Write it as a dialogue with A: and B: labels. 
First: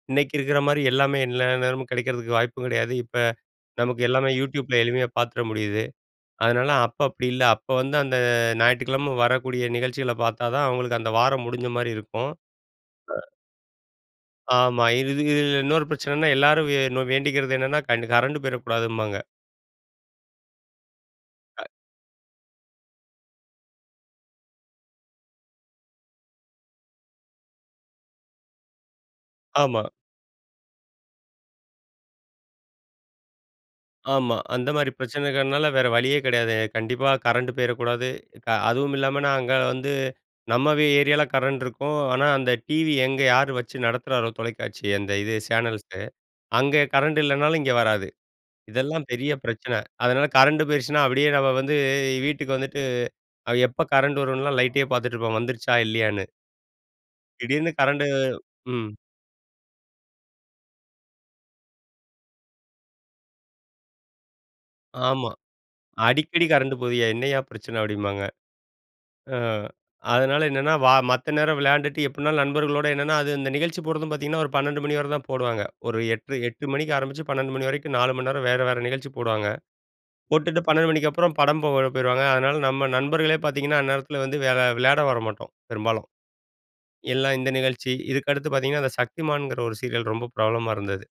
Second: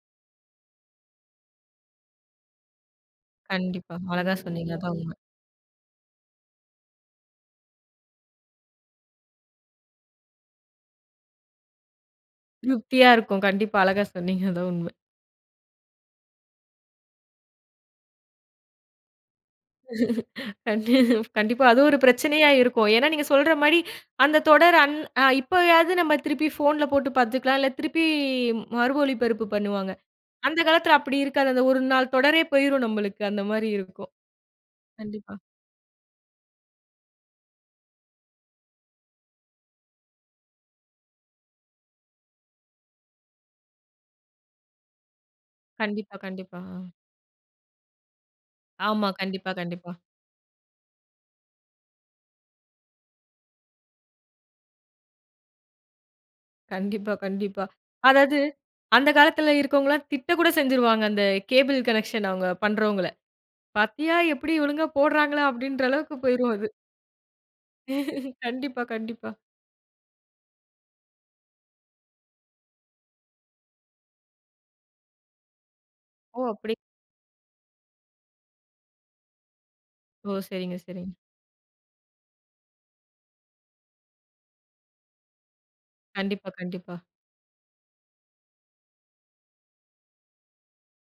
A: இன்னைக்கு இருக்கற மாரி எல்லாமே எல்லா நேரமும் கிடைக்கிறதுக்கு வாய்ப்பு கெடையாது. இப்ப,
B: கண்டிப்பா.
A: நமக்கு எல்லாமே
B: அழகா சொன்னிங்க.
A: YouTubeல
B: அதான்
A: எளிமையா
B: உண்ம.
A: பாத்துட முடியுது. அதனால அப்ப அப்படி இல்ல, அப்ப வந்து அந்த அ ஞாயிற்றுக்கிழம வரக்கூடிய நிகழ்ச்சிகள பாத்தா தான், அவங்களுக்கு அந்த வாரம் முடிஞ்ச மாரி இருக்கும்.
B: திருப்தியாருக்கும். கண்டிப்பா. அழகா சொன்னீங்க. அதான்
A: ஆமா.
B: உண்ம.
A: இது து இதில இன்னொரு பிரச்சனைன்னா, எல்லாரும் வே வேண்டிக்கிறது என்னன்னா கண்ட் கரண்ட் பேய்றக்கூடாதும்பாங்க.
B: கண் கண்டிப்பா.
A: ஹக்.
B: அதுவும் ஒரு பிரச்சனையா இருக்கும். ஏன்னா நீங்க சொல்ற மாரி அந்த தொடர் அன் அ இப்பயாவது நம்ம திருப்பி ஃபோன்ல போட்டு பாத்துக்கலாம். இல்ல, திருப்பி மறு ஒளிபரப்பு
A: ஆமா.
B: பண்ணுவாங்க. அந்த காலத்தில அப்படி இருக்காது. அந்த ஒரு நாள் தொடரே போயிரும் நம்மளுக்கு அந்த மாரி இருக்கும்.
A: ஆமா. அந்த மாரி
B: கண்டிப்பா.
A: பிரச்சனைகள்னால வேற வழியே கெடையாது. கண்டிப்பா கரண்ட் போயிறக்கூடாது. அதுவும் இல்லாம நாங்க வந்து நம்ம ஏரியாவில கரண்ட் இருக்கும். ஆனா அந்த டிவி எங்க யாரு வச்சு நடத்துறாரோ தொலைக்காட்சிய அந்த இது சேனல்ஸ்,
B: கண்டிப்பா, கண்டிப்பா.
A: அங்கே
B: ம்.
A: கரண்ட் இல்லனாலும் இங்க வராது. இதெல்லாம்
B: ஆமா.
A: பெரிய
B: கண்டிப்பா,
A: பிரச்சனை.
B: கண்டிப்பா.
A: அதனால கரண்ட் போயிருச்சுனா அப்படியே நம்ம வந்து வீட்டுக்கு வந்துட்டு, எப்ப கரண்ட் வரும்னுலாம் லைட்டே பார்த்துட்டு இருப்போம் வந்துருச்சா இல்லையான்னு.
B: கண்டிப்பா, கண்டிப்பா.
A: திடீர்ன்னு கரண்டு
B: அதாவது
A: ம்.
B: அந்த காலத்தில இருக்கவங்களாம் திட்ட கூட செஞ்சுருவாங்க. அந்த கேபிள் கனெக்ஷன் அவங்க பண்றவங்கள. "பாத்தியா எப்படி ஒழுங்கா
A: ஆமா.
B: போடுறாங்களா?" அப்படின்ற அளவுக்கு
A: "அடிக்கடி
B: போய்ருவாங்க.
A: கரண்ட்டு போகுதுயா, என்னய்யா பிரச்சன?" அப்படிம்பாங்க.
B: கண்டிப்பா, கண்டிப்பா.
A: ம். அதனால என்னன்னா வா மத்த நேரம் விளையாண்டுட்டு எப்படினாலும் நண்பர்களோடு என்னென்னா, அது இந்த நிகழ்ச்சி போடுறதும் பாத்திங்கன்னா ஒரு 12 மணி வர தான் போடுவாங்க. ஒரு எட்டு,
B: ஓ!
A: எட்டு
B: அப்படி.
A: மணிக்கு ஆரம்பிச்சு 12 மணி வரைக்கும் 4 மணி நேரம் வேற வேற நிகழ்ச்சி போடுவாங்க.
B: ஓ!
A: போட்டுட்டு
B: சரிங்க,
A: 12 மணிக்கு
B: சரிங்க.
A: அப்புறம் படம் போட போயிருவாங்க. அதனால நம்ம நண்பர்களே பாத்திங்கன்னா அந்த நேரத்தில வந்து வேற விளயாட வரமாட்டோம் பெரும்பாலும்.
B: கண்டிப்பா, கண்டிப்பா.
A: எல்லாம் இந்த நிகழ்ச்சி, இதுக்கு அடுத்து பாத்தீங்கன்னா அந்த சக்திமான்ங்கிற ஒரு சீரியல் ரொம்ப பிரபலமா இருந்தது.